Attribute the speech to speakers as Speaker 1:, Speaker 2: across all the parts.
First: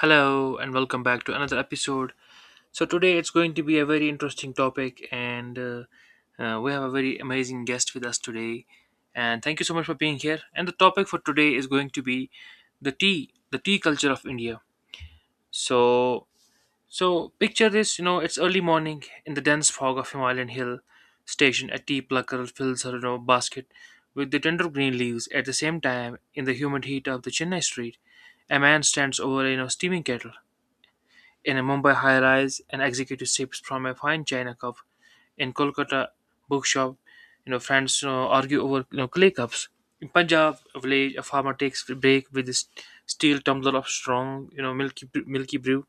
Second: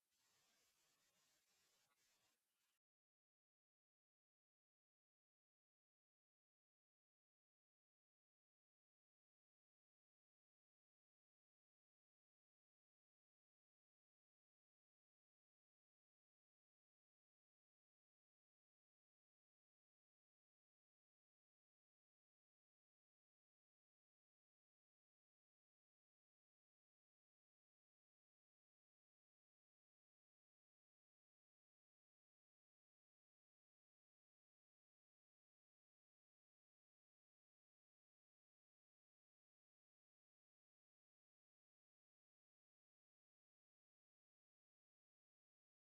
Speaker 1: Hello and welcome back to another episode. So today it's going to be a very interesting topic, and we have a very amazing guest with us today. And thank you so much for being here. And the topic for today is going to be the tea culture of India. So, so picture this. You know, it's early morning in the dense fog of Himalayan hill station. A tea plucker fills her basket with the tender green leaves. At the same time, in the humid heat of the Chennai street, a man stands over a steaming kettle in a Mumbai high-rise, and executive sips from a fine china cup in Kolkata bookshop. Friends argue over clay cups. In Punjab village, a farmer takes a break with his steel tumbler of strong, you know, milky brew.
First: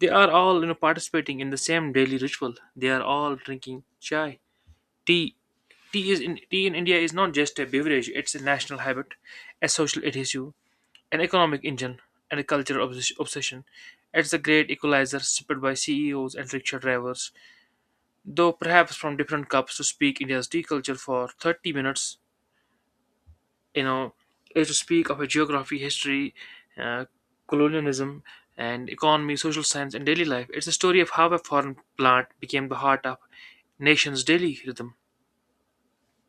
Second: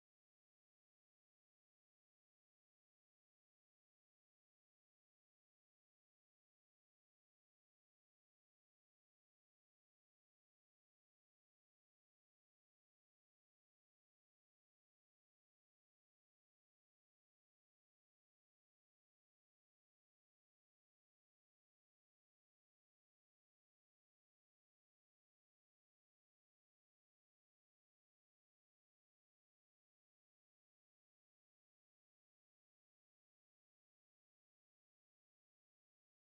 Speaker 1: They are all participating in the same daily ritual. They are all drinking chai, tea. Tea is in tea in India is not just a beverage; it's a national habit, a social issue, an economic engine, and a cultural obsession. It's the great equalizer spit by CEOs and rickshaw drivers, though perhaps from different cups. To speak India's tea culture for 30 minutes, you know, is to speak of a geography, history, uh, colonialism, and economy, social science, and daily life. It's a story of how a foreign plant became the heart of nation's daily rhythm.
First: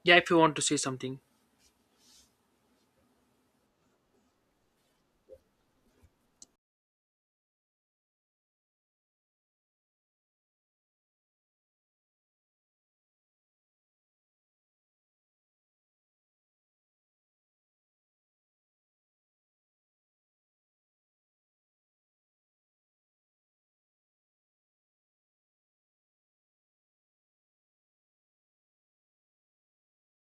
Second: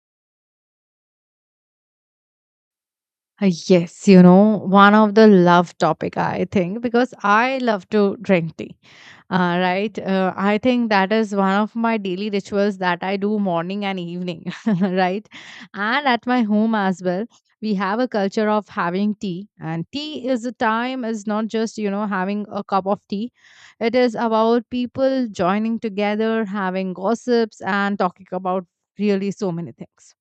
Speaker 1: Yeah, if you want to say something.
Speaker 2: Yes, one of the love topic I think because I love to drink tea. Right? I think that is one of my daily rituals that I do morning and evening, right? And at my home as well, we have a culture of having tea. And tea is a time is not just having a cup of tea. It is about people joining together, having gossips, and talking about really so many things.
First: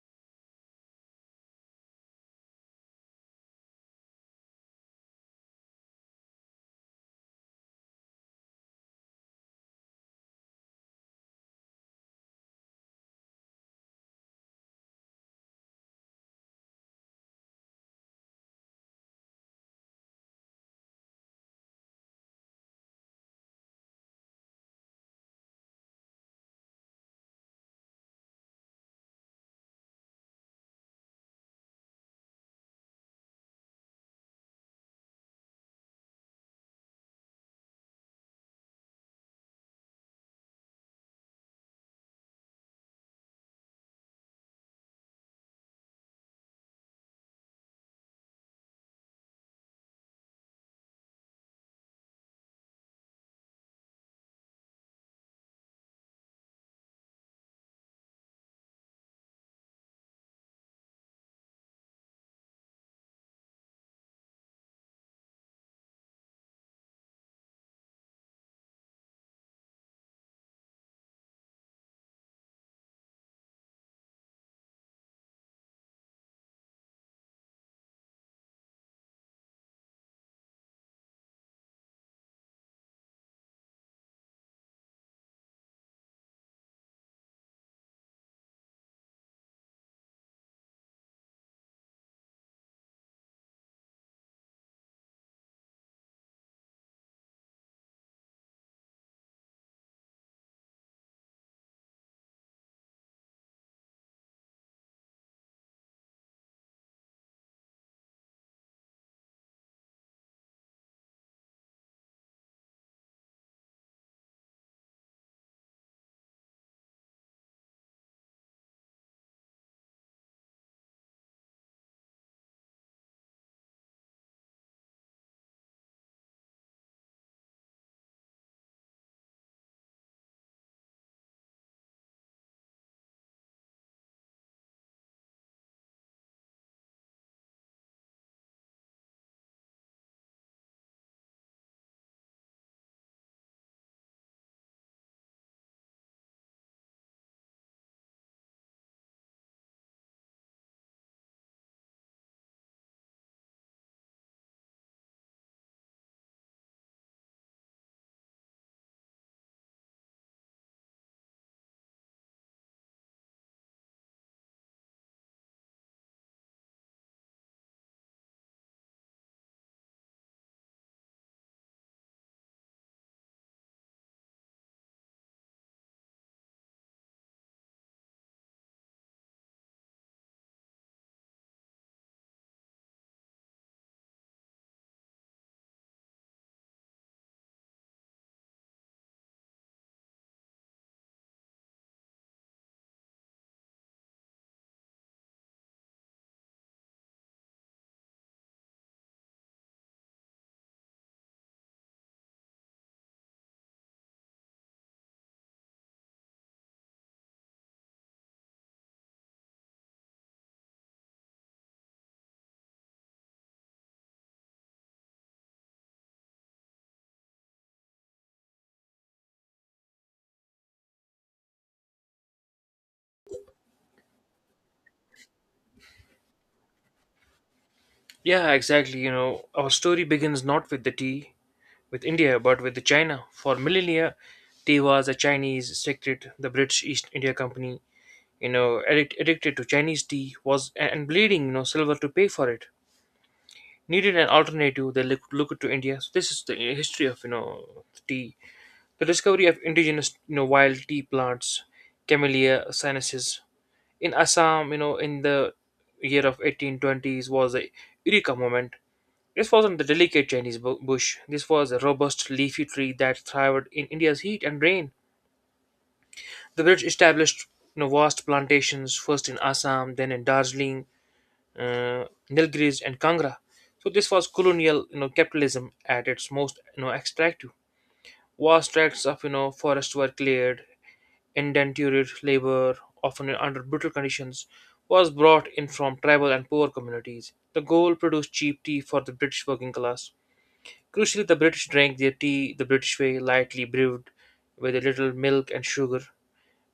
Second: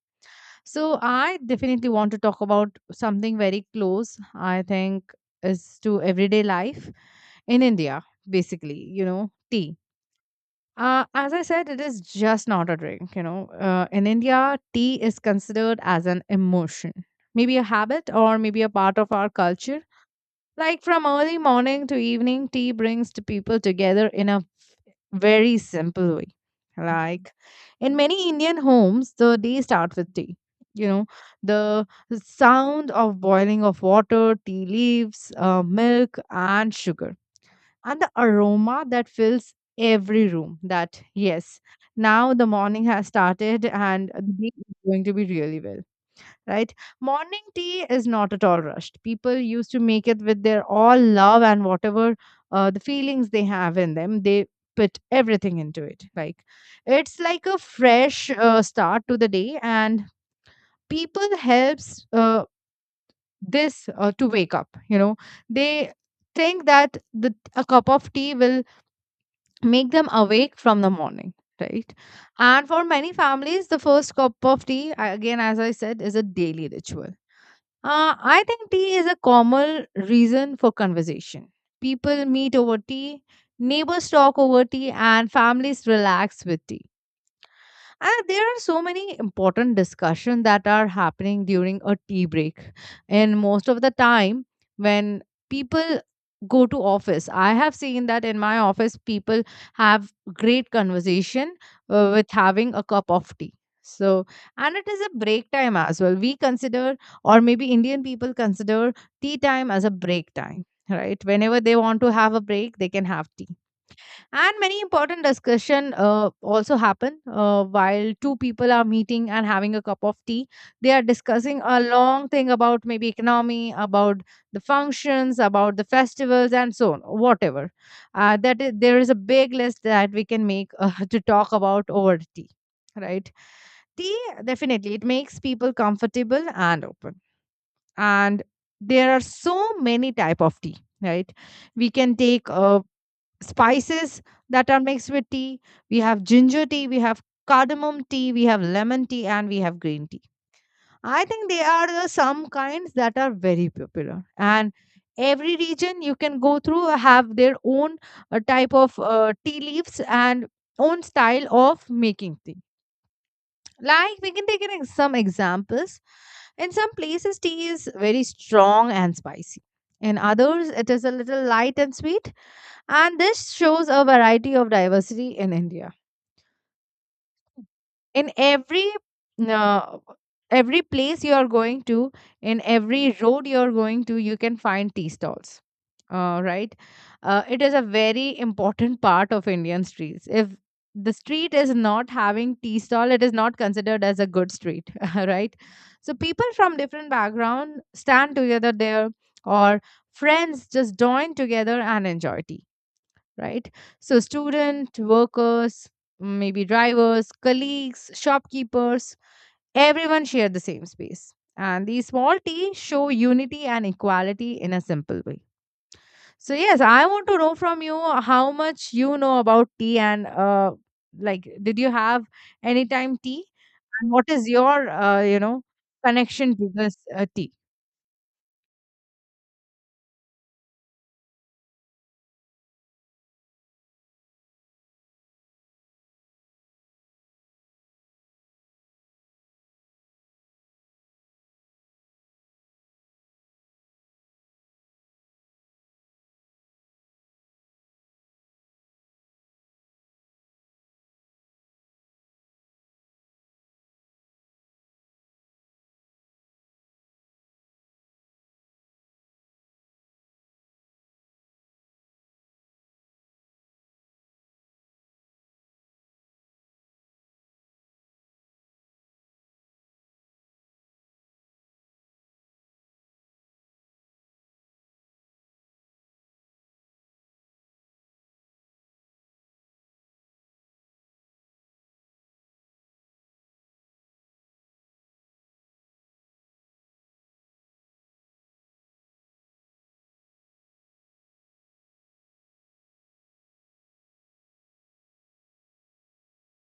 Speaker 2: So I definitely want to talk about something very close, I think, is to everyday life in India, basically, tea. As I said, it is just not a drink. In India, tea is considered as an emotion, maybe a habit or maybe a part of our culture. Like from early morning to evening, tea brings the people together in a very simple way. Like in many Indian homes, the day starts with tea. You know, the sound of boiling of water, tea leaves, milk, and sugar, and the aroma that fills every room. That, yes, now the morning has started and the day is going to be really well, right? Morning tea is not at all rushed. People used to make it with their all love and whatever the feelings they have in them, they put everything into it. Like it's like a fresh start to the day, and people helps this to wake up. They think that the a cup of tea will make them awake from the morning. Right. And for many families, the first cup of tea, again, as I said, is a daily ritual. I think tea is a common reason for conversation. People meet over tea, neighbors talk over tea, and families relax with tea. There are so many important discussions that are happening during a tea break. And most of the time, when people go to office, I have seen that in my office, people have great conversation with having a cup of tea. So, and it is a break time as well. We consider, or maybe Indian people consider tea time as a break time, right? Whenever they want to have a break, they can have tea, and many important discussion also happen while two people are meeting and having a cup of tea, they are discussing a long thing about maybe economy, about the functions, about the festivals, and so on. Whatever that is, there is a big list that we can make to talk about over tea, right? Tea, definitely it makes people comfortable and open. And there are so many type of tea, right? We can take spices that are mixed with tea. We have ginger tea, we have cardamom tea, we have lemon tea, and we have green tea. I think they are the some kinds that are very popular. And every region you can go through have their own type of tea leaves and own style of making tea. Like we can take some examples. In some places, tea is very strong and spicy. In others, it is a little light and sweet. And this shows a variety of diversity in India. In uh, every place you are going to, in every road you are going to, you can find tea stalls. Right? It is a very important part of Indian streets. If the street is not having tea stall, it is not considered as a good street. Right? So people from different background stand together there, or friends just join together and enjoy tea, right? So, student, workers, maybe drivers, colleagues, shopkeepers, everyone share the same space. And these small t show unity and equality in a simple way. So, yes, I want to know from you how much you know about tea and like, did you have any time tea? And what is your, connection to this tea?
Speaker 1: Yeah, exactly. You know, our story begins not with the tea, with India, but with China. For millennia, tea was a Chinese secret. The British East India Company, you know, addicted to Chinese tea, was and bleeding, you know, silver to pay for it. Needed an alternative. They look to India. So this is the history of tea. The discovery of indigenous wild tea plants, Camellia sinensis in Assam. You know, in the year of 1820s was a Eureka moment. This wasn't the delicate Chinese bush. This was a robust leafy tree that thrived in India's heat and rain. The British established, you know, vast plantations first in Assam, then in Darjeeling, Nilgiris, and Kangra. So this was colonial, you know, capitalism at its most, you know, extractive. Vast tracts of, you know, forest were cleared. Indentured labor, often under brutal conditions, was brought in from tribal and poor communities. The goal, produced cheap tea for the British working class. Crucially, the British drank their tea the British way, lightly brewed with a little milk and sugar.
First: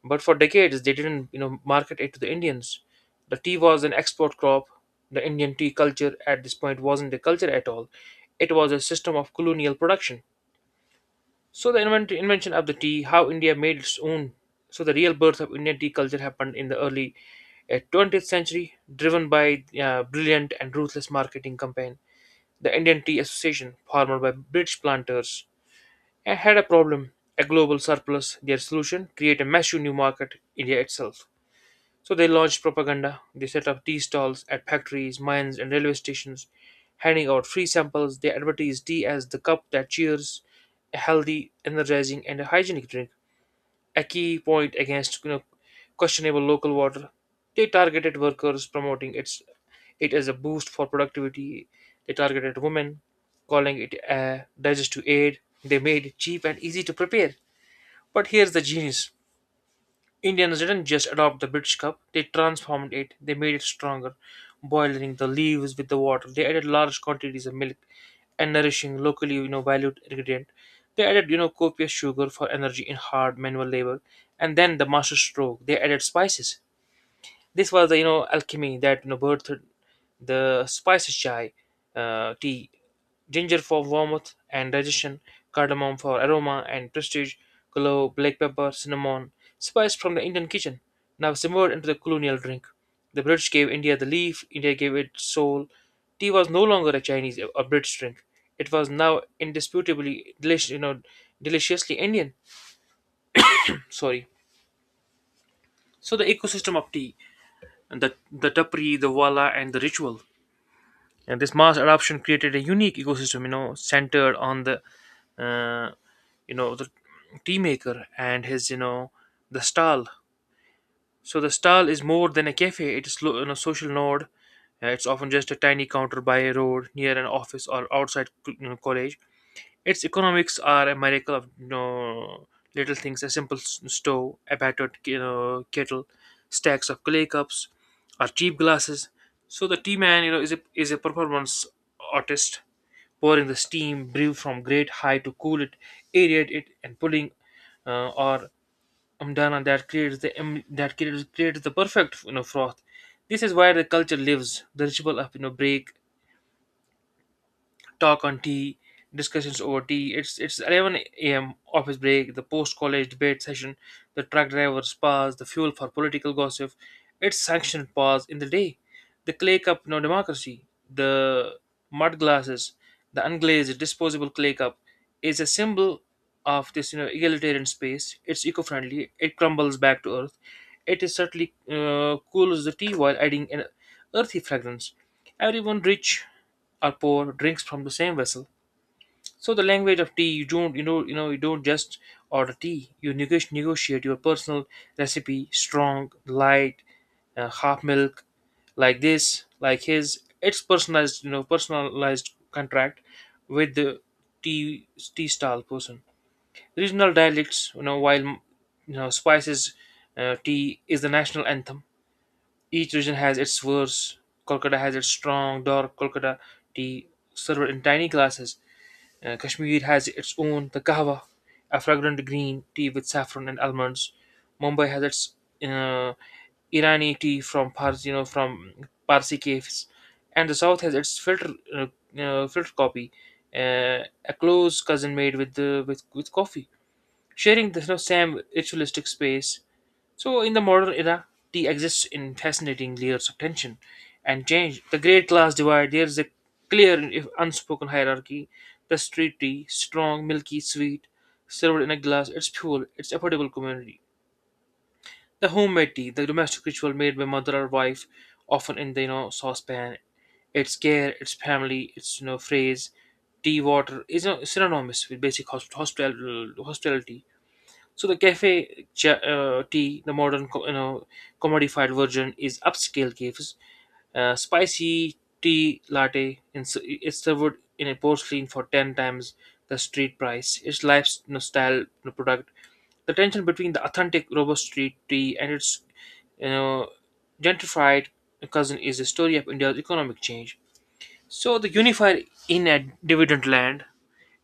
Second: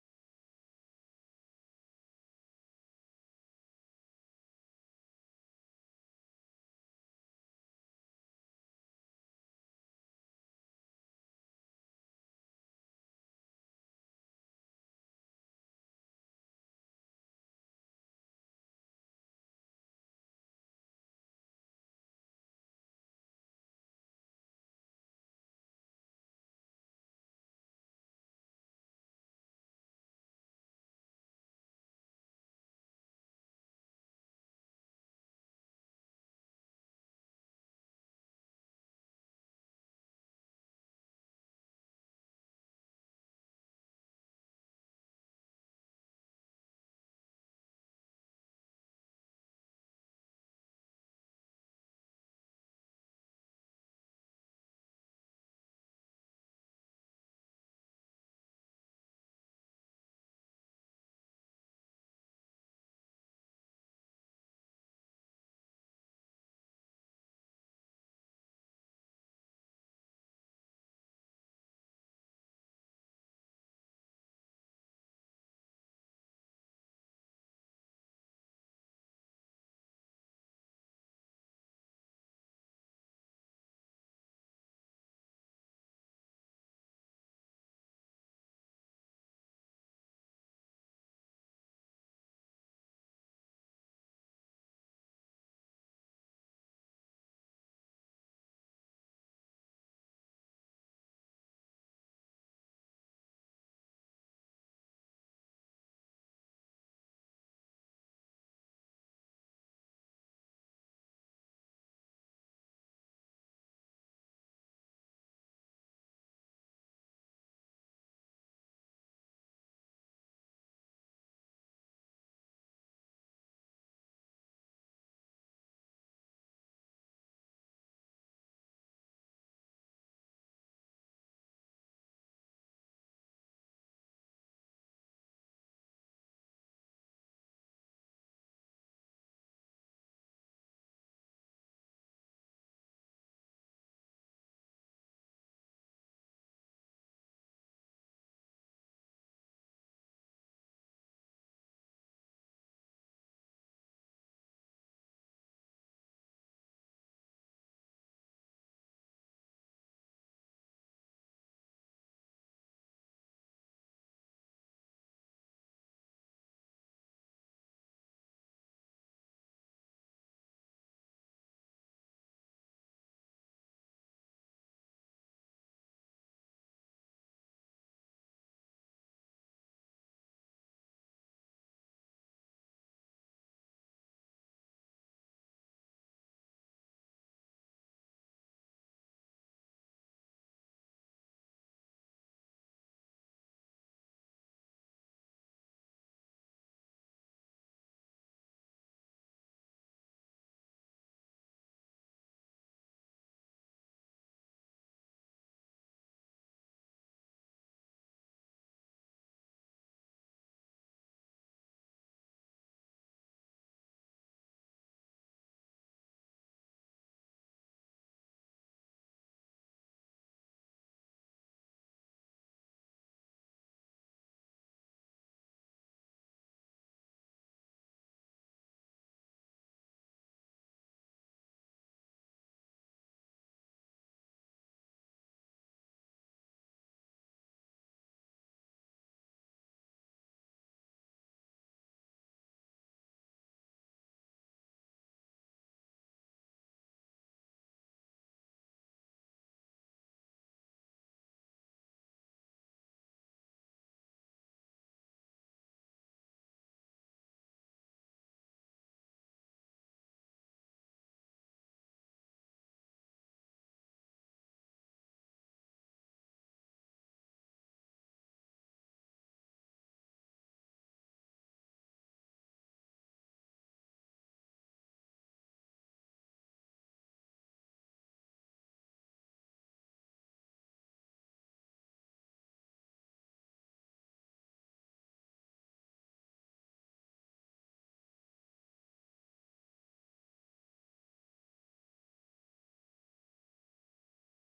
Speaker 1: But for decades, they didn't, you know, market it to the Indians. The tea was an export crop. The Indian tea culture at this point wasn't a culture at all. It was a system of colonial production. So the invention of the tea, how India made its own. So the real birth of Indian tea culture happened in the early 20th century, driven by brilliant and ruthless marketing campaign. The Indian Tea Association, formed by British planters, I had a problem, a global surplus. Their solution, create a massive new market, India itself. So they launched propaganda. They set up tea stalls at factories, mines, and railway stations, handing out free samples. They advertised tea as the cup that cheers, a healthy, energizing, and a hygienic drink, a key point against, you know, questionable local water. They targeted workers, promoting its it as a boost for productivity. They targeted women, calling it a digestive aid. They made it cheap and easy to prepare. But here's the genius. Indians didn't just adopt the British cup, they transformed it, they made it stronger, boiling the leaves with the water. They added large quantities of milk and nourishing locally, you know, valued ingredient. They added, you know, copious sugar for energy in hard manual labor. And then the master stroke, they added spices. This was the alchemy that birthed the spicy chai tea, ginger for warmth and digestion, cardamom for aroma and prestige, clove, black pepper, cinnamon, spice from the Indian kitchen, now simmered into the colonial drink. The British gave India the leaf, India gave it soul. Tea was no longer a Chinese or British drink; it was now indisputably delicious, you know, deliciously Indian. Sorry. So the ecosystem of tea, the tapri, the wala, and the ritual. And this mass adoption created a unique ecosystem, you know, centered on the uh, you know, the tea maker and his, you know, the stall. So the stall is more than a cafe, it is you know, social node. It's often just a tiny counter by a road near an office or outside you know, college. Its economics are a miracle of, you know, little things, a simple stove, a battered, you know, kettle, stacks of clay cups or cheap glasses. So the tea man, you know, is a performance artist, pouring the steam brew from great height to cool it, aerate it, and pulling, or umdana, that creates creates the perfect, you know, froth. This is why the culture lives. The ritual of, you know, break, talk on tea, discussions over tea. It's 11 a.m. office break, the post-college debate session, the truck driver's pause, the fuel for political gossip. It's sanctioned pause in the day, the clay cup no democracy, the mud glasses, the unglazed disposable clay cup is a symbol of this, you know, egalitarian space. It's eco-friendly. It crumbles back to earth. It is certainly cool as the tea while adding an earthy fragrance. Everyone rich or pour drinks from the same vessel. So the language of tea, you don't just order tea. You negotiate your personal recipe: strong, light, half milk, like this, like his. It's personalized, you know, personalized contract with the tea tea style person. Regional dialects, you know, while you know spices, tea is the national anthem. Each region has its verse. Kolkata has its strong dark Kolkata tea served in tiny glasses. Kashmir has its own the kahwa, a fragrant green tea with saffron and almonds. Mumbai has its uh, Irani tea from Pars, you know, from Parsi caves, and the South has its filter coffee, uh, a close cousin made with with coffee, sharing the, you know, same ritualistic space. So, in the modern era, tea exists in fascinating layers of tension and change. The great class divide, there is a clear, if unspoken hierarchy. The street tea, strong, milky, sweet, served in a glass, it's fuel, it's affordable community. The homemade tea, the domestic ritual made by mother or wife, often in the, you know, saucepan. Its care, its family, its, you know, phrase. Tea water is, you know, synonymous with basic hospitality. So the tea, the modern you know, commodified version, is upscale cafes. Spicy tea latte in, is served in a porcelain for ten times the street price. It's life's, you know, style, you know, product. The tension between the authentic robust street tea and its, you know, gentrified cousin is a story of India's economic change. So the unifier in a dividend land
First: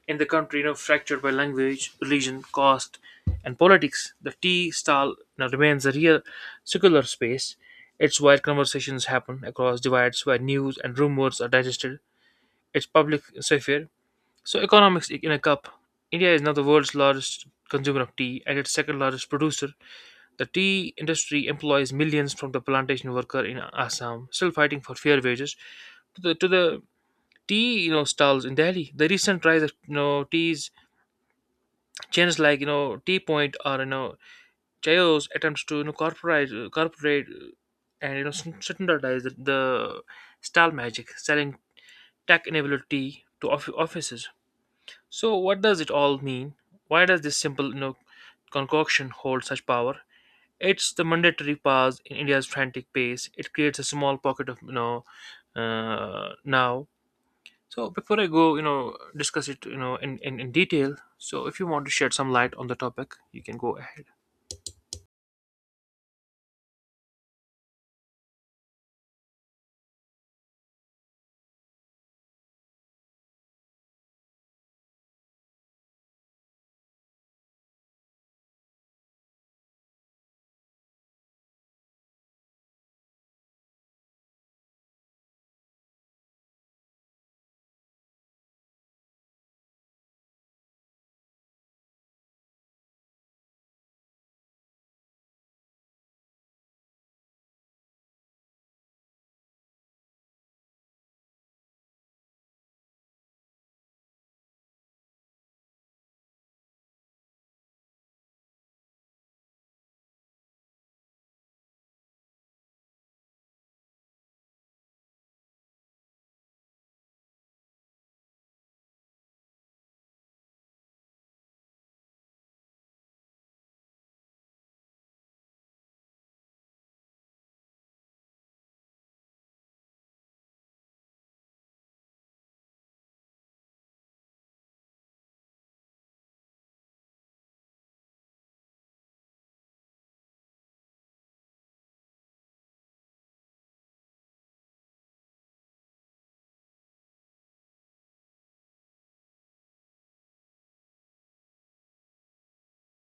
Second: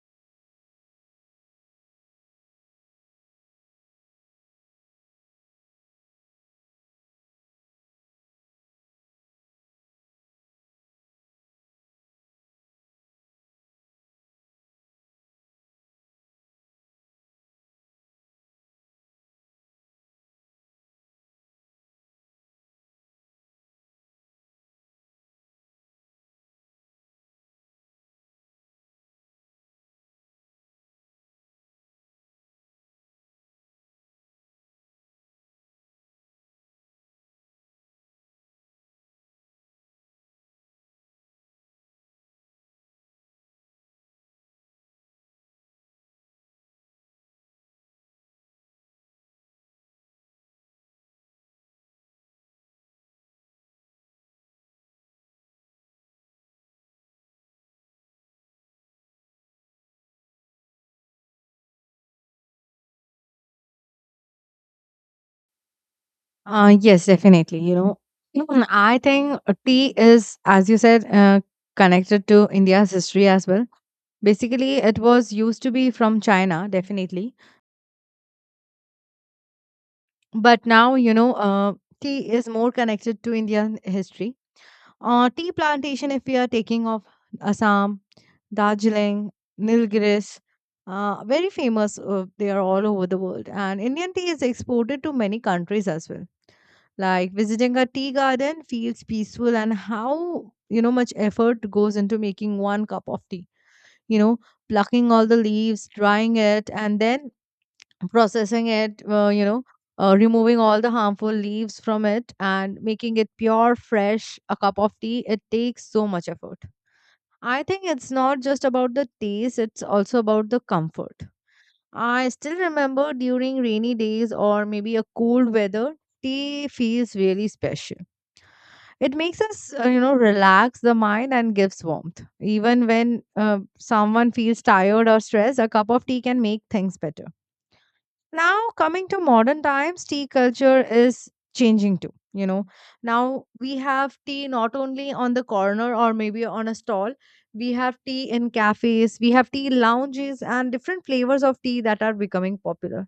Speaker 1: in the country, you know, fractured by language, religion, caste, and politics, the tea stall now remains a real circular space. It's where conversations happen across divides, where news and rumors are digested. It's public sphere. So, economics in a cup. India is now the world's largest consumer of tea and its second largest producer. The tea industry employs millions from the plantation worker in Assam, still fighting for fair wages, to the tea, you know, stalls in Delhi. The recent rise of, you know, teas chains like, you know, T Point or, you know, Chaos attempts to, you know, corporate, and, you know, standardize the style magic, selling tech-enabled tea to offices. So what does it all mean? Why does this simple, you know, concoction hold such power? It's the mandatory pause in India's frantic pace. It creates a small pocket of, you know, now. So before I go, you know, discuss it, you know, in detail. So if you want to shed some light on the topic, you can go ahead.
Speaker 2: Yes, definitely. Even I think tea is, as you said, connected to India's history as well. Basically, it was used to be from China, definitely. But now, tea is more connected to Indian history. Tea plantation, if we are taking of Assam, Darjeeling, Nilgiris, very famous. They are all over the world. And Indian tea is exported to many countries as well. Like visiting a tea garden feels peaceful, and how much effort goes into making one cup of tea. You know, Plucking all the leaves, drying it, and then processing it. Removing all the harmful leaves from it and making it pure, fresh. A cup of tea it takes so much effort. I think it's not just about the taste; it's also about the comfort. I still remember during rainy days or maybe a cold weather, tea feels really special. It makes us, relax the mind and gives warmth. Even when someone feels tired or stressed, a cup of tea can make things better. Now, coming to modern times, tea culture is changing too. Now we have tea not only on the corner or maybe on a stall, we have tea in cafes, we have tea lounges, and different flavors of tea that are becoming popular,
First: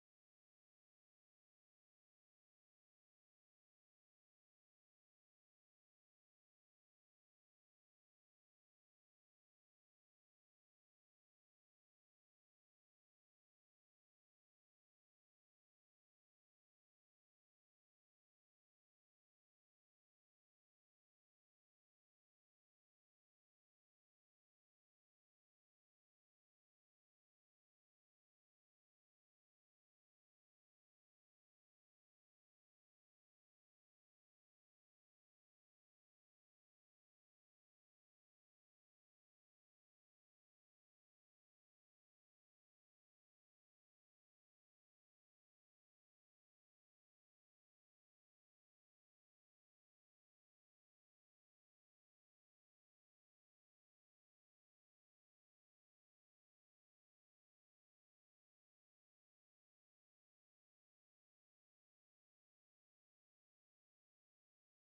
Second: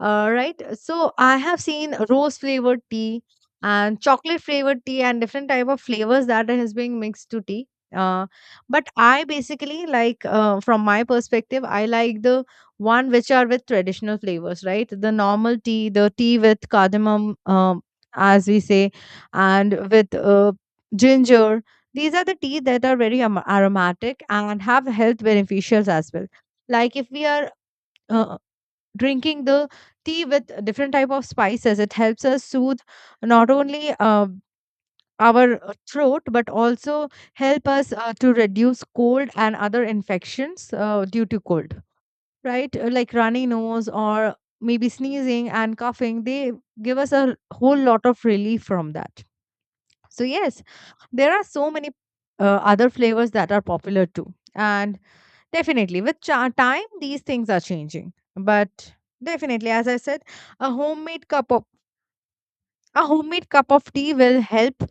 Speaker 2: right. So I have seen rose flavored tea and chocolate flavored tea and different type of flavors that has been mixed to tea. Uh, but I basically like, from my perspective, I like the one which are with traditional flavors, right? The normal tea, the tea with cardamom, as we say, and with ginger. These are the tea that are very aromatic and have health beneficials as well. Like if we are uh, drinking the tea with different type of spices, it helps us soothe not only our throat, but also help us to reduce cold and other infections due to cold, right? Like runny nose or maybe sneezing and coughing, they give us a whole lot of relief from that. So yes, there are so many other flavors that are popular too. And definitely, with cha time, these things are changing. But definitely, as I said, a homemade cup of a homemade cup of tea will help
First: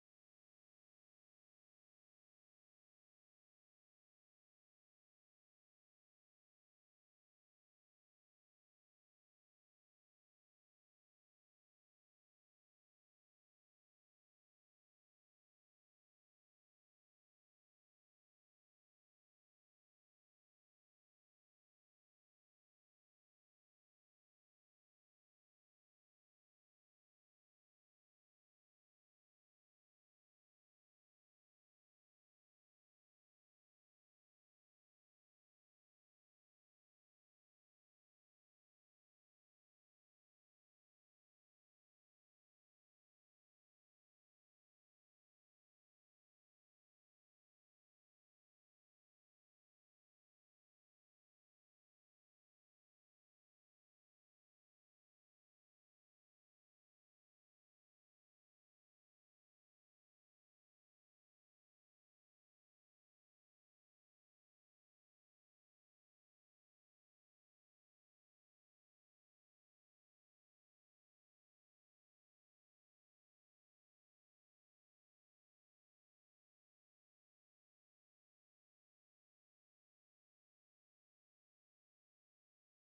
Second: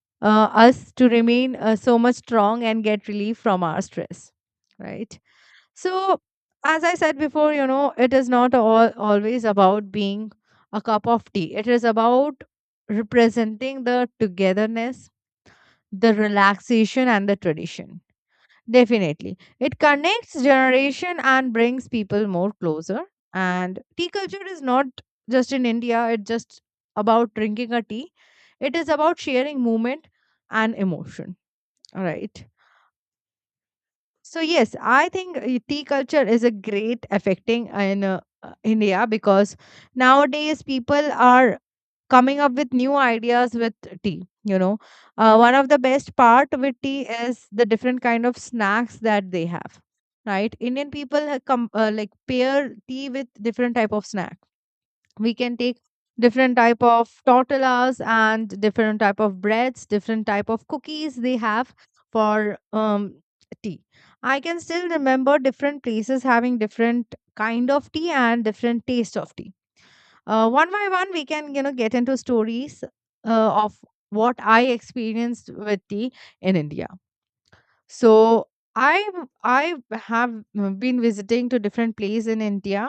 Speaker 2: uh, us to remain so much strong and get relief from our stress, right? So, as I said before, it is not all always about being a cup of tea. It is about representing the togetherness, the relaxation, and the tradition. Definitely. It connects generation and brings people more closer. And tea culture is not just in India, it's just about drinking a tea. It is about sharing movement and emotion. All right. So yes, I think tea culture is a great affecting in India because nowadays people are coming up with new ideas with tea. One of the best part with tea is the different kind of snacks that they have, right? Indian people have come like pair tea with different type of snack. We can take different type of tortillas and different type of breads, different type of cookies they have for tea. I can still remember different places having different kind of tea and different taste of tea. One by one we can get into stories of what I experienced with tea in India. So I have been visiting to different places in India,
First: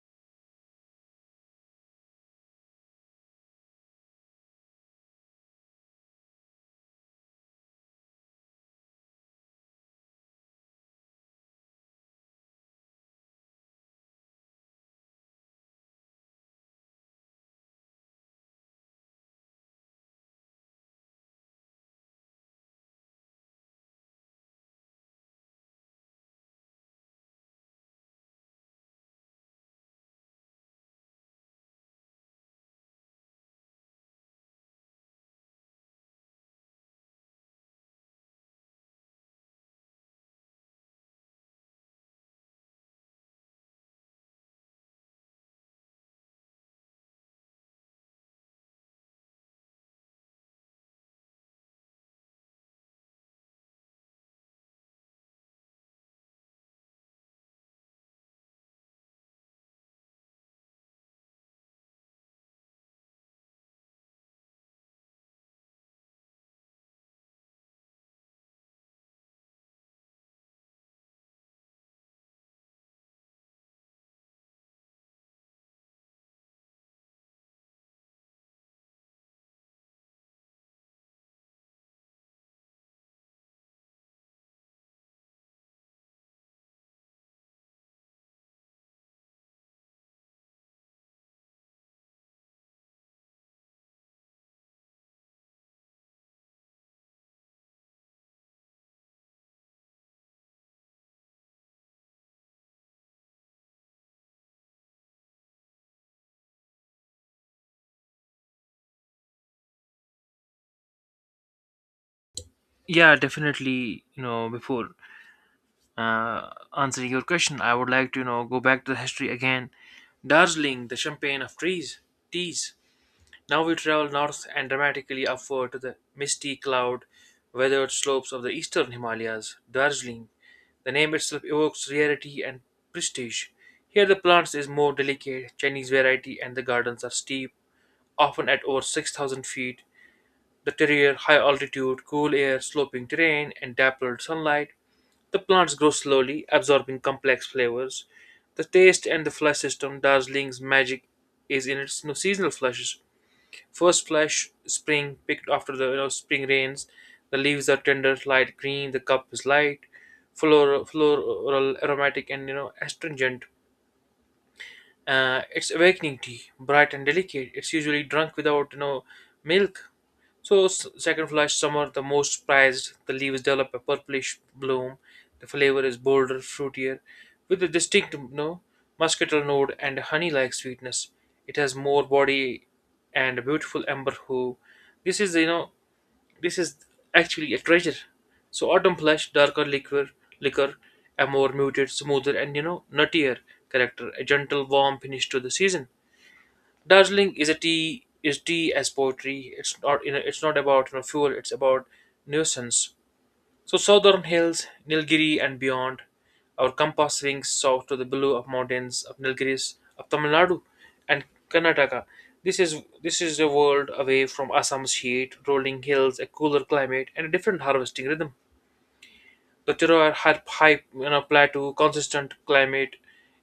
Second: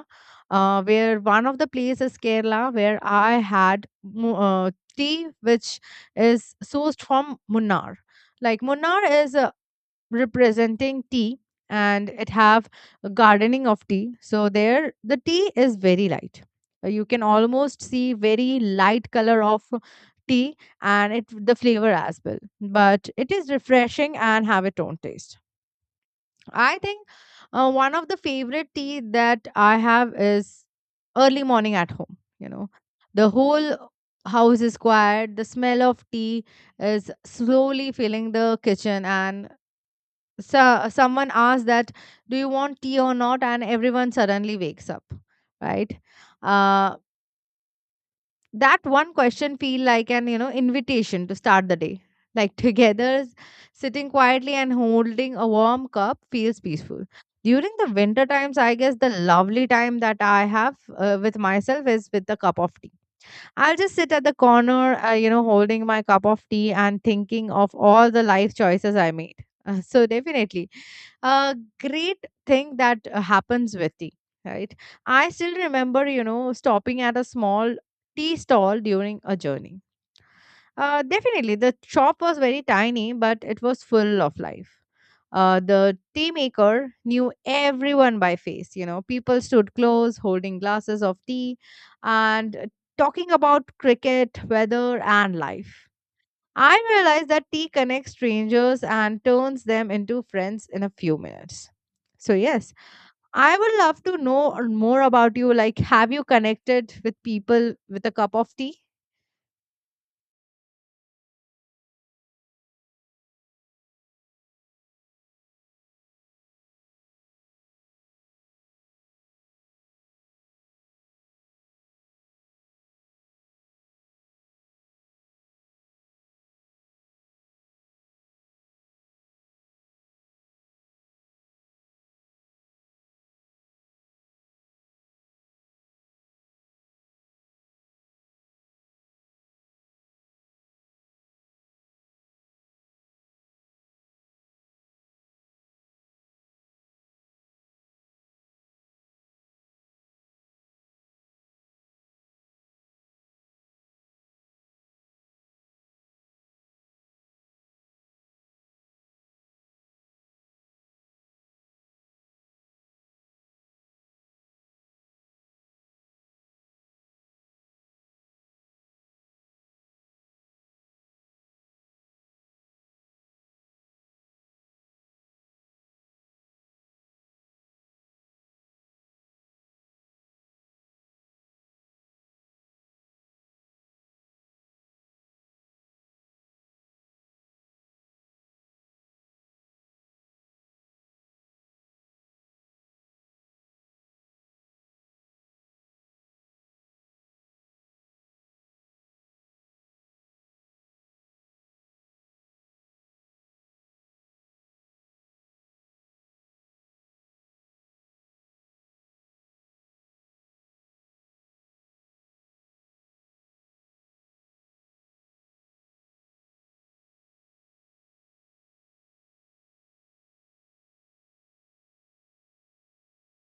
Speaker 2: where one of the places is Kerala, where I had tea which is sourced from Munnar. Like Munnar is a representing tea and it have a gardening of tea, so there the tea is very light. You can almost see very light color of tea, and it the flavor as well, but it is refreshing and have its own taste. I think one of the favorite tea that I have is early morning at home. you know the whole house is quiet, the smell of tea is slowly filling the kitchen, and so someone asks that, do you want tea or not, and everyone suddenly wakes up, right? uh that one question feel like an invitation to start the day, like together sitting quietly and holding a warm cup feels peaceful. During the winter times, I guess the lovely time that I have with myself is with a cup of tea. I'll just sit at the corner, holding my cup of tea and thinking of all the life choices I made. So, definitely, a great thing that happens with tea, right? I still remember, stopping at a small tea stall during a journey, definitely. The shop was very tiny, but it was full of life. The tea maker knew everyone by face. You know, people stood close, holding glasses of tea and talking about cricket, weather, and life. I realized that tea connects strangers and turns them into friends in a few minutes. So, yes, I would love to know more about you. Like, have you connected with people with a cup of tea?
Speaker 1: Yeah, definitely. You know, before uh, answering your question, I would like to, you know, go back to the history again. Darjeeling, the champagne of teas. Now we travel north and dramatically upward to the misty cloud weathered slopes of the eastern Himalayas. Darjeeling, the name itself evokes rarity and prestige. Here the plants is more delicate, Chinese variety, and the gardens are steep, often at over 6,000 feet. The terrier, high altitude, cool air, sloping terrain, and dappled sunlight. The plants grow slowly, absorbing complex flavors. The taste and the flush system, Darjeeling's magic is in its seasonal flushes. First flush, spring, picked after the spring rains. The leaves are tender, light green. The cup is light, floral, floral aromatic, and astringent. It's awakening tea, bright and delicate. It's usually drunk without milk. So second summer, the most prized. The leaves develop a purplish bloom. The flavor is bolder, fruitier, with a distinct muscatel note and honey-like sweetness. It has more body and a beautiful amber hue. This is you know this is actually a treasure. So autumn blush, darker liquor, liquor, a more muted, smoother, and nuttier character, a gentle, warm finish to the season. Darjeeling is a tea is tea as poetry. It's not it's not about fuel. It's about nuisance. So southern hills, Nilgiri and beyond, our compass swings south to the blue of mountains of Nilgiris of Tamil Nadu and Karnataka. This is a world away from Assam's heat, rolling hills, a cooler climate, and a different harvesting rhythm. The Tiroir high plateau, consistent climate,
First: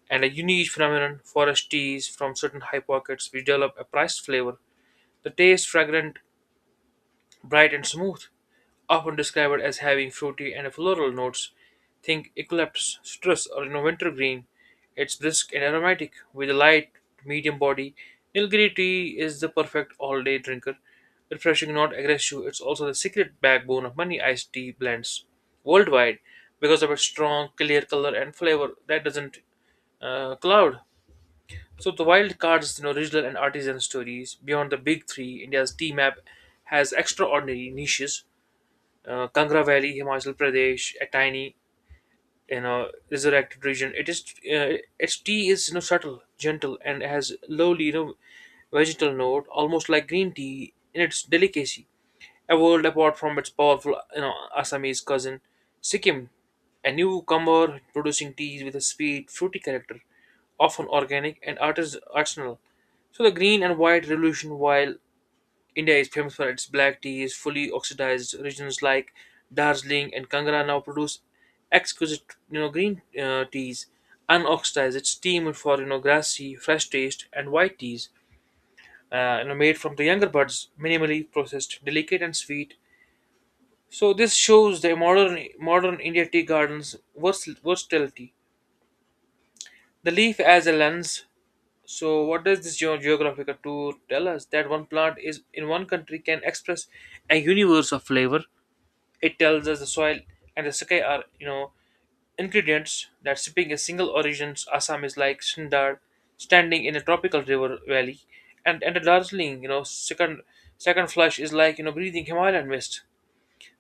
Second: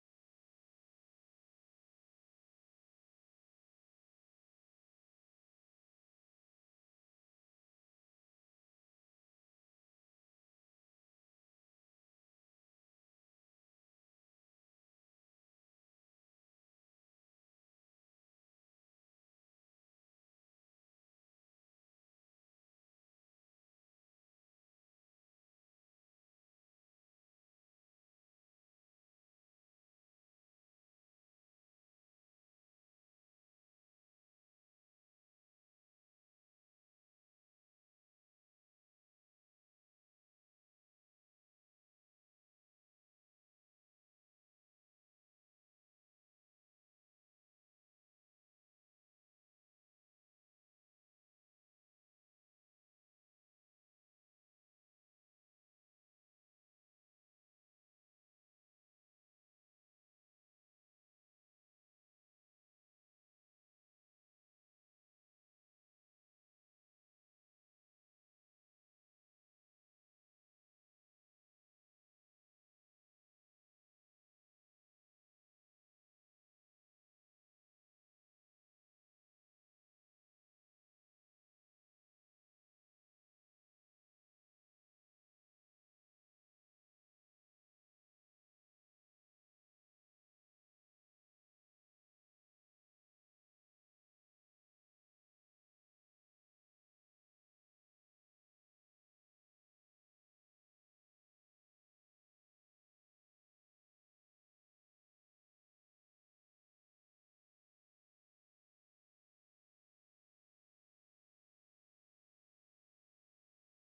Speaker 1: and a unique phenomenon. Forest teas from certain high pockets which develop a priced flavor. The taste fragrant bright and smooth, often described as having fruity and floral notes. Think eucalyptus, citrus, or wintergreen. It's brisk and aromatic with a light, medium body. Nilgiri tea is the perfect all-day drinker, refreshing, not aggressive. It's also the secret backbone of many iced tea blends worldwide because of its strong, clear color and flavor that doesn't cloud. So the wild cards, you know, regional and artisan stories beyond the big three. India's tea map has extraordinary niches, Kangra Valley, Himachal Pradesh, a tiny, you know, resurrected region. It is its tea is subtle, gentle, and has lowly vegetal note, almost like green tea in its delicacy. A world apart from its powerful Assamese cousin, Sikkim, a newcomer producing teas with a sweet, fruity character, often organic and artisanal. So the green and white revolution, while India is famous for its black tea, is fully oxidized. Regions like Darjeeling and Kangra now produce exquisite, you know, green teas, unoxidized. It's steamed for grassy, fresh taste, and white teas, you know, made from the younger buds, minimally processed, delicate and sweet. So this shows the modern India tea gardens versatility. The leaf as a lens. So what does this geographical tour tell us? That one plant is in one country can express a universe of flavor. It tells us the soil and the saké are, you know, ingredients that sipping a single origins Assam is like Sindar standing in a tropical river valley and a dazzling, you know, second flush is like, you know, breathing Himalayan mist.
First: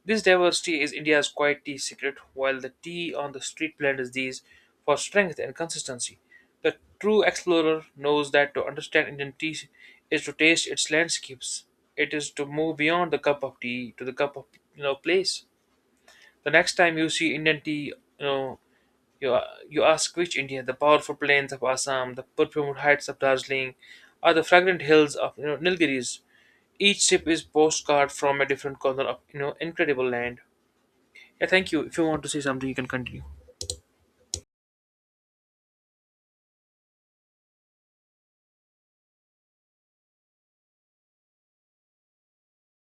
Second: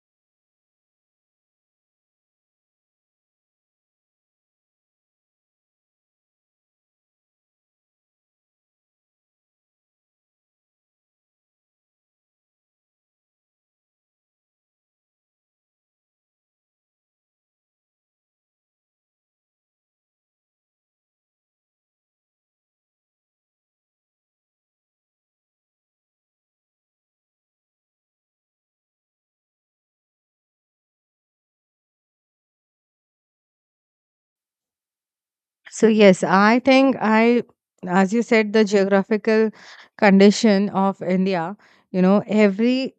Speaker 1: This diversity is India's quiet tea secret, while the tea on the street blends these for strength and consistency. The true explorer knows that to understand Indian tea is to taste its landscapes. It is to move beyond the cup of tea to the cup of place. The next time you see Indian tea, you know you you ask which India: the powerful plains of Assam, the perfumed heights of Darjeeling, or the fragrant hills of Nilgiris. Each sip is postcard from a different corner of incredible land. Yeah, thank you. If you want to say something, you can continue.
Speaker 2: So yes, I think, as you said, the geographical condition of India. You know, every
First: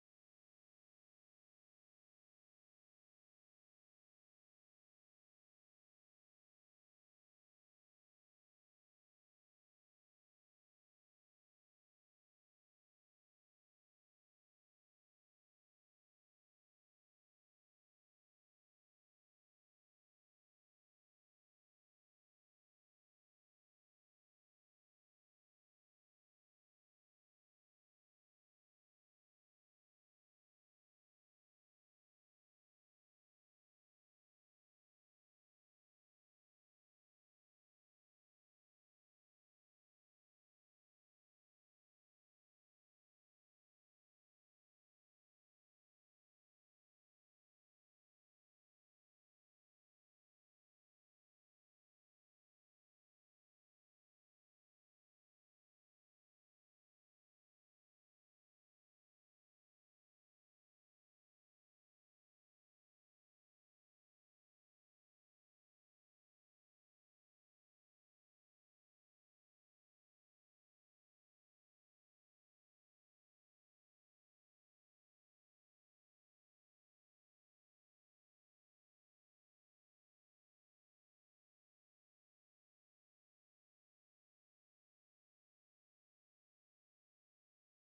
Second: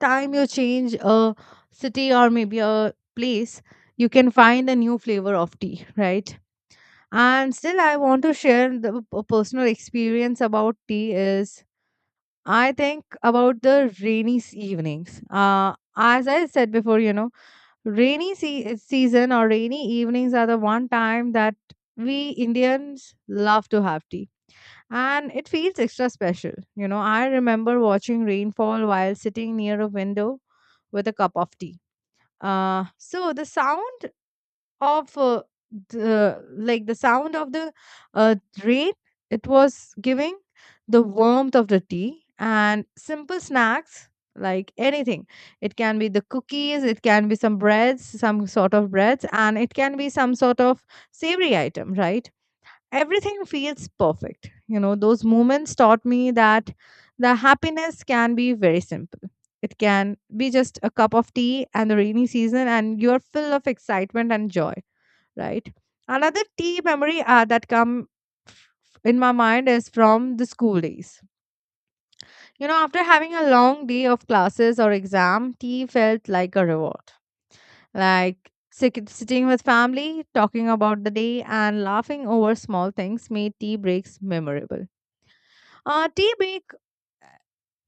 Speaker 2: time you change a city or maybe a place, you can find a new flavor of tea, right? And still, I want to share the personal experience about tea is I think about the rainy evenings. As I said before, you know, rainy season or rainy evenings are the one time that we Indians love to have tea and it feels extra special. You know, I remember watching rainfall while sitting near a window with a cup of tea. So the sound of the sound of the uh, rain, it was giving the warmth of the tea and simple snacks like anything. It can be the cookies, it can be some breads, some sort of breads, and it can be some sort of savory item, right? Everything feels perfect. You know, those moments taught me that the happiness can be very simple. It can be just a cup of tea and the rainy season, and you're full of excitement and joy, right? Another tea memory that come f- in my mind is from the school days. You know, after having a long day of classes or exam, tea felt like a reward. Like sitting with family, talking about the day, and laughing over small things made tea breaks memorable. Uh, tea break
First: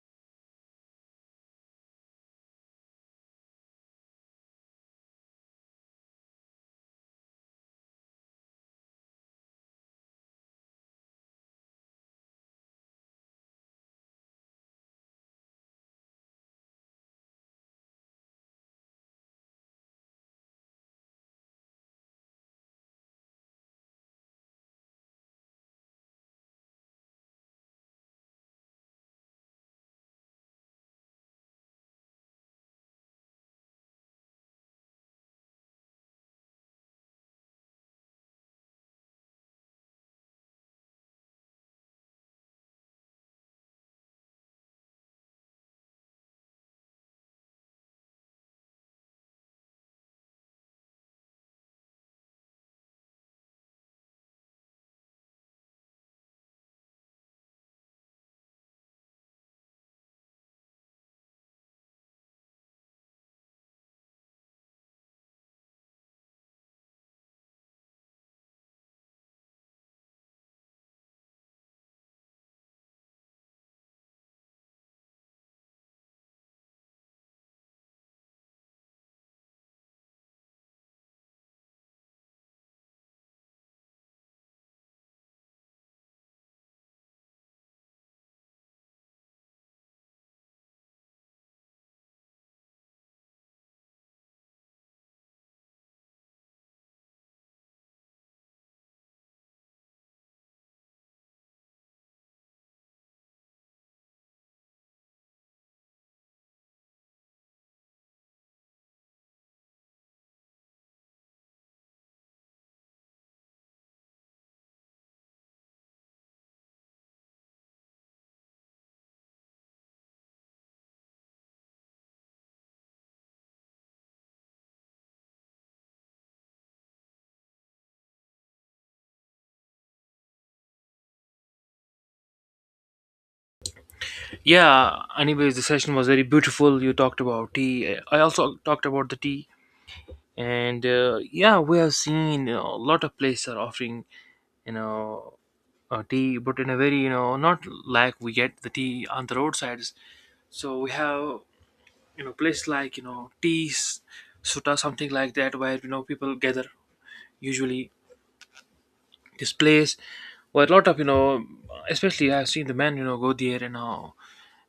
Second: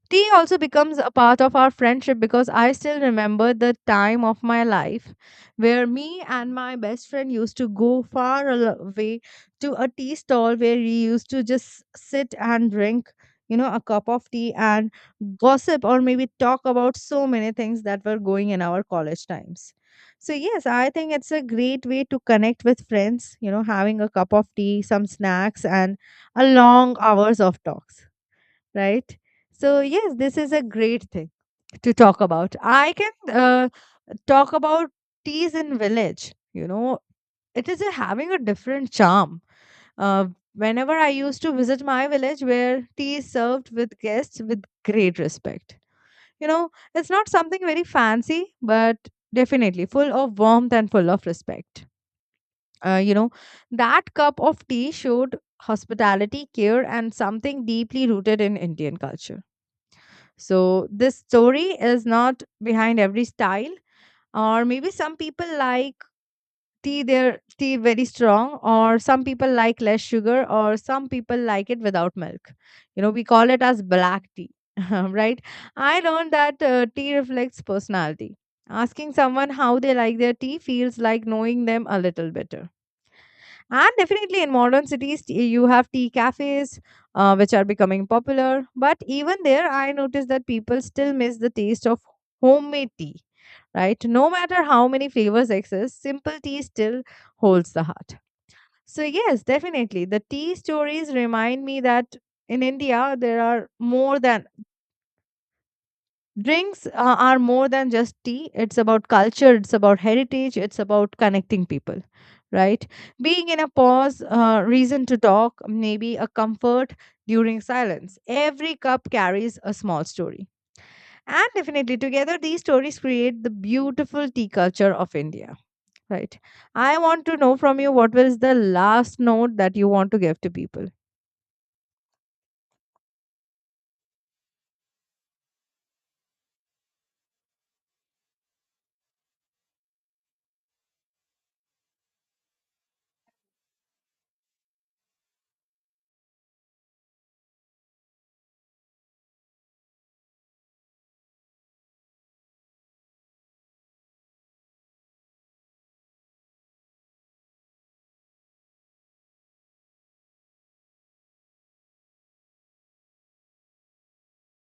Speaker 2: Tea also becomes a part of our friendship because I still remember the time of my life where me and my best friend used to go far away to a tea stall where we used to just sit and drink, you know, a cup of tea and gossip or maybe talk about so many things that were going in our college times. So, yes, I think it's a great way to connect with friends, you know, having a cup of tea, some snacks, and a long hours of talks, right? So, yes, this is a great thing to talk about. I can talk about teas in village. You know, it is a, having a different charm. Uh, whenever I used to visit my village where tea is served with guests with great respect. You know, it's not something very fancy, but definitely full of warmth and full of respect. Uh, you know, that cup of tea showed hospitality, care, and something deeply rooted in Indian culture, so this story is not behind every style, or maybe some people like tea their tea very strong, or some people like less sugar, or some people like it without milk. You know, we call it as black tea, right? I learned that tea reflects personality. Asking someone how they like their tea feels like knowing them a little better, and definitely in modern cities, you have tea cafes, which are becoming popular. But even there, I noticed that people still miss the taste of homemade tea, right? No matter how many flavors exist, simple tea still holds the heart. So, yes, definitely. The tea stories remind me that in India, there are more than drinks. Are more than just tea. It's about culture, it's about heritage, it's about connecting people, right? Being in a pause, reason to talk, maybe a comfort during silence. Every cup carries a small story. And definitely, together, these stories create the beautiful tea culture of India, right? I want to know from you, what was the last note that you want to give to people?
Speaker 1: Yeah, anyways, the session was very beautiful. You talked about tea. I also talked about the tea, and yeah, we have seen you know, a lot of places are offering you know tea, but in a very not like we get the tea on the roadsides. So we have place like tea suta something like that where people gather usually this place where a lot of especially I've seen the men go there and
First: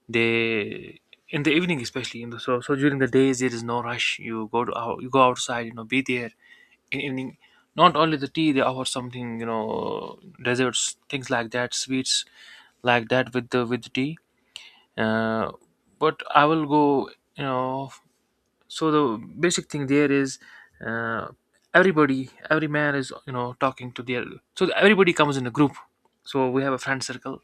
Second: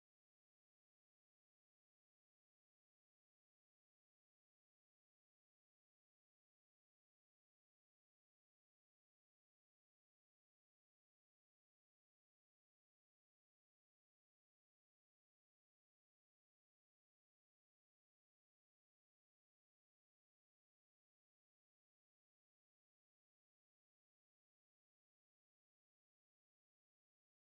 Speaker 1: they in the evening especially in the so during the days there is no rush you go to out, you go outside you know be there in evening, not only the tea they offer something you know desserts things like that, sweets like that with the tea. Uh, but I will go, you know, so the basic thing there is, uh, everybody every man is talking to their, so everybody comes in a group. So we have a friend circle.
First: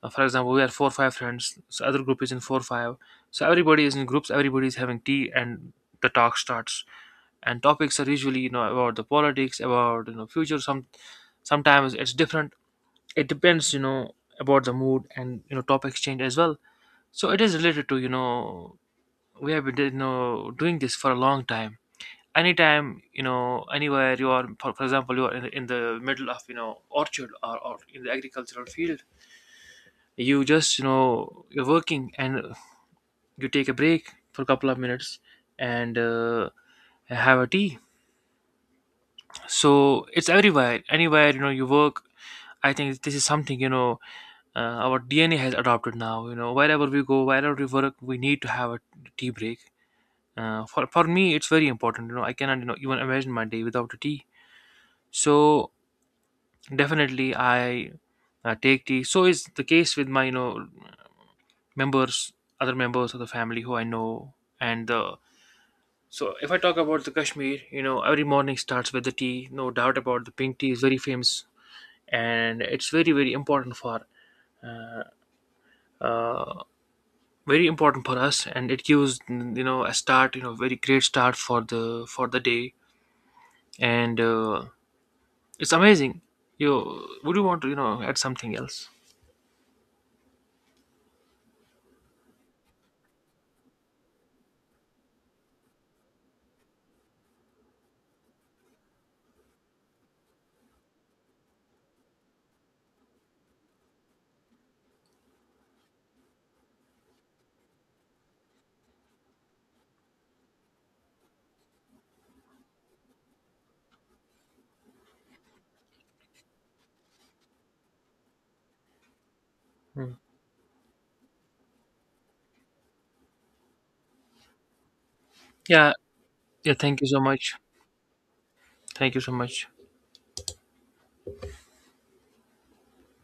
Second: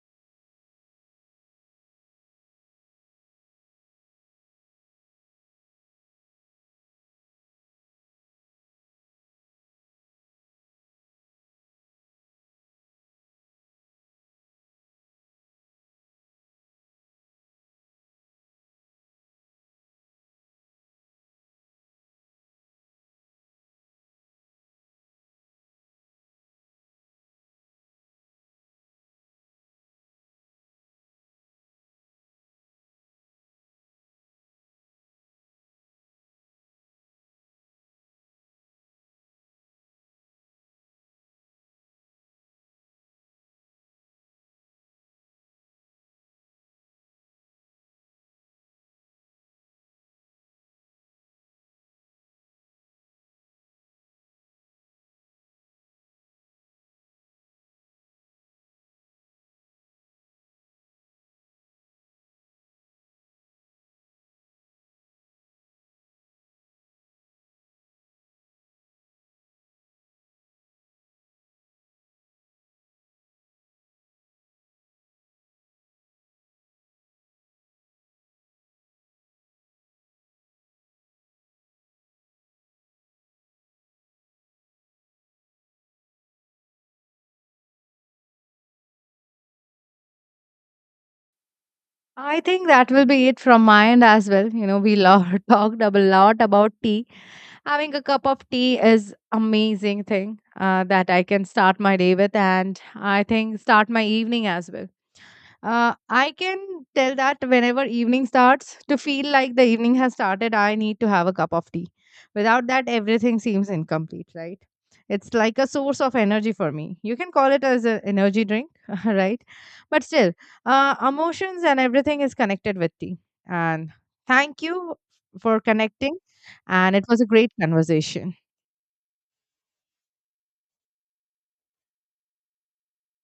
Speaker 1: Uh, for example, we are four five friends. So other group is in four five. So everybody is in groups. Everybody is having tea, and the talk starts. And topics are usually you know about the politics, about future. Sometimes it's different. It depends you know about the mood, and you know topics change as well. So it is related to you know we have been you know doing this for a long time. Anytime you know anywhere you are, for example, you are in the middle of orchard or in the agricultural field, you just you know you're working and you take a break for a couple of minutes and have a tea. So it's everywhere anywhere you know you work. I think this is something you know, our DNA has adopted now, you know, wherever we go wherever we work we need to have a tea break. For me it's very important, you know, I cannot even imagine my day without a tea. So definitely I take tea, so is the case with my members, other members of the family who I know. And the, so if I talk about the Kashmir, you know, every morning starts with the tea, no doubt about the pink tea is very famous, and it's very uh, very important for us, and it gives you know a start, you know very great start for the day. And it's amazing. You, would you want to add something else?
Speaker 2: I think that will be it from my end as well. You know, we talked a lot about tea. Having a cup of tea is amazing thing that I can start my day with, and I think start my evening as well. I can tell that whenever evening starts, to feel like the evening has started, I need to have a cup of tea. Without that, everything seems incomplete, right? It's like a source of energy for me. You can call it as an energy drink, right? But
Speaker 1: Hmm.
Speaker 2: still, emotions and everything is connected with tea. And thank you for
Speaker 1: Yeah,
Speaker 2: connecting.
Speaker 1: yeah,
Speaker 2: And
Speaker 1: thank
Speaker 2: it
Speaker 1: you so
Speaker 2: was a great
Speaker 1: much.
Speaker 2: conversation.
Speaker 1: Thank you so much.